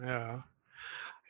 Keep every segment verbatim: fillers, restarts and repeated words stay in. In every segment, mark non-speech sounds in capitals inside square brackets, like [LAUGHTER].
Ja.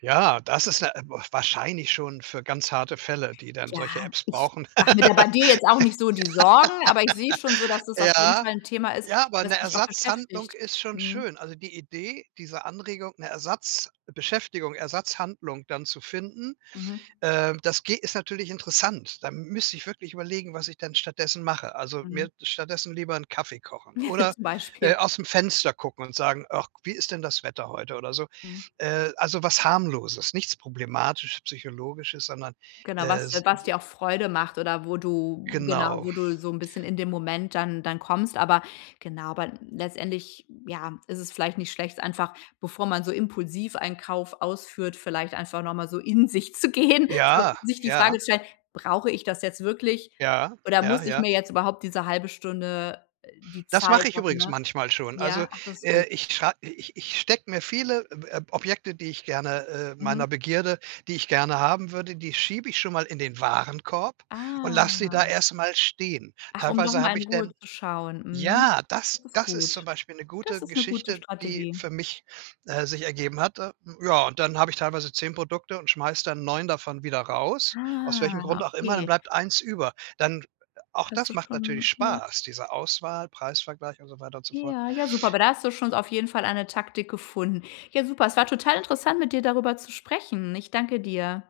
Ja, das ist n äh, b wahrscheinlich schon für ganz harte Fälle, die dann Ja, solche Apps ich brauchen. mache mir da bei dir jetzt auch nicht so die Sorgen, aber ich sehe schon so, [LAUGHS] dass es auf jeden Ja, Fall 'n Thema ist, ja, aber das 'ne dich auch Ersatzhandlung beschäftigt ist schon mhm. schön, also die Idee, diese Anregung, 'ne Ersatzbeschäftigung Ersatzhandlung dann zu finden, Mhm. ähm, das geht ist natürlich interessant, da m müsste ich wirklich überlegen, was ich denn stattdessen mache, also Mhm. mir stattdessen lieber 'n Kaffee kochen [CHUCKLES] oder, Zum äh, Beispiel. aus'm Fenster gucken und sagen: „Ach, wie ist denn das Wetter heute?“ oder so Mhm. äh, also was Harmloses, nichts problematisch Psychologisches, sondern, Genau, äh, was de s was [UNINTELLIGIBLE] dir auch Freude macht oder wo du genau, Genau. wo du so 'n bisschen in dem Moment dann dann kommst, aber genau aber letztendlich, ja, ist es vielleicht nicht schlecht, einfach, bevor man so impulsiv einen Kauf ausführt, vielleicht einfach noch mal so in sich zu gehen, Ja, sich die Frage ja. zu stellen: „Brauche ich das jetzt wirklich Ja, oder ja, muss ich ja. mir jetzt überhaupt diese halbe Stunde die Das mache Zeit ich machen”, übrigens ne? manchmal schon, also, Ja? Ach, das ist gut. äh, ich schrei ich ich stecke mir viele, ähm Ob Objekte, die ich gerne äh, meiner Mhm. Begierde, die ich gerne haben würde, die schiebe ich schon mal in den Warenkorb und lass sie da Ah. erst mal stehen. Ach, um Teilweise habe nochmal in ich Ruhe denn zu schauen, mhm. ja, das Das ist das ist zum gut. Beispiel 'ne Das gute ist 'ne gute Geschichte, die Strategie. für mich, äh, sich ergeben hat, äh, ja, und dann habe ich teilweise zehn Produkte und schmeiße dann neun davon wieder raus aus welchem Grund Ah, auch immer, dann okay. bleibt eins über. Dann auch Hast das du macht natürlich schon ja. Spaß diese Auswahl, Preisvergleich und so weiter und so fort. Ja, ja, super, aber da hast du schon auf jeden Fall eine Taktik gefunden. Ja, super, es war total interessant, mit dir darüber zu sprechen. Ich danke dir.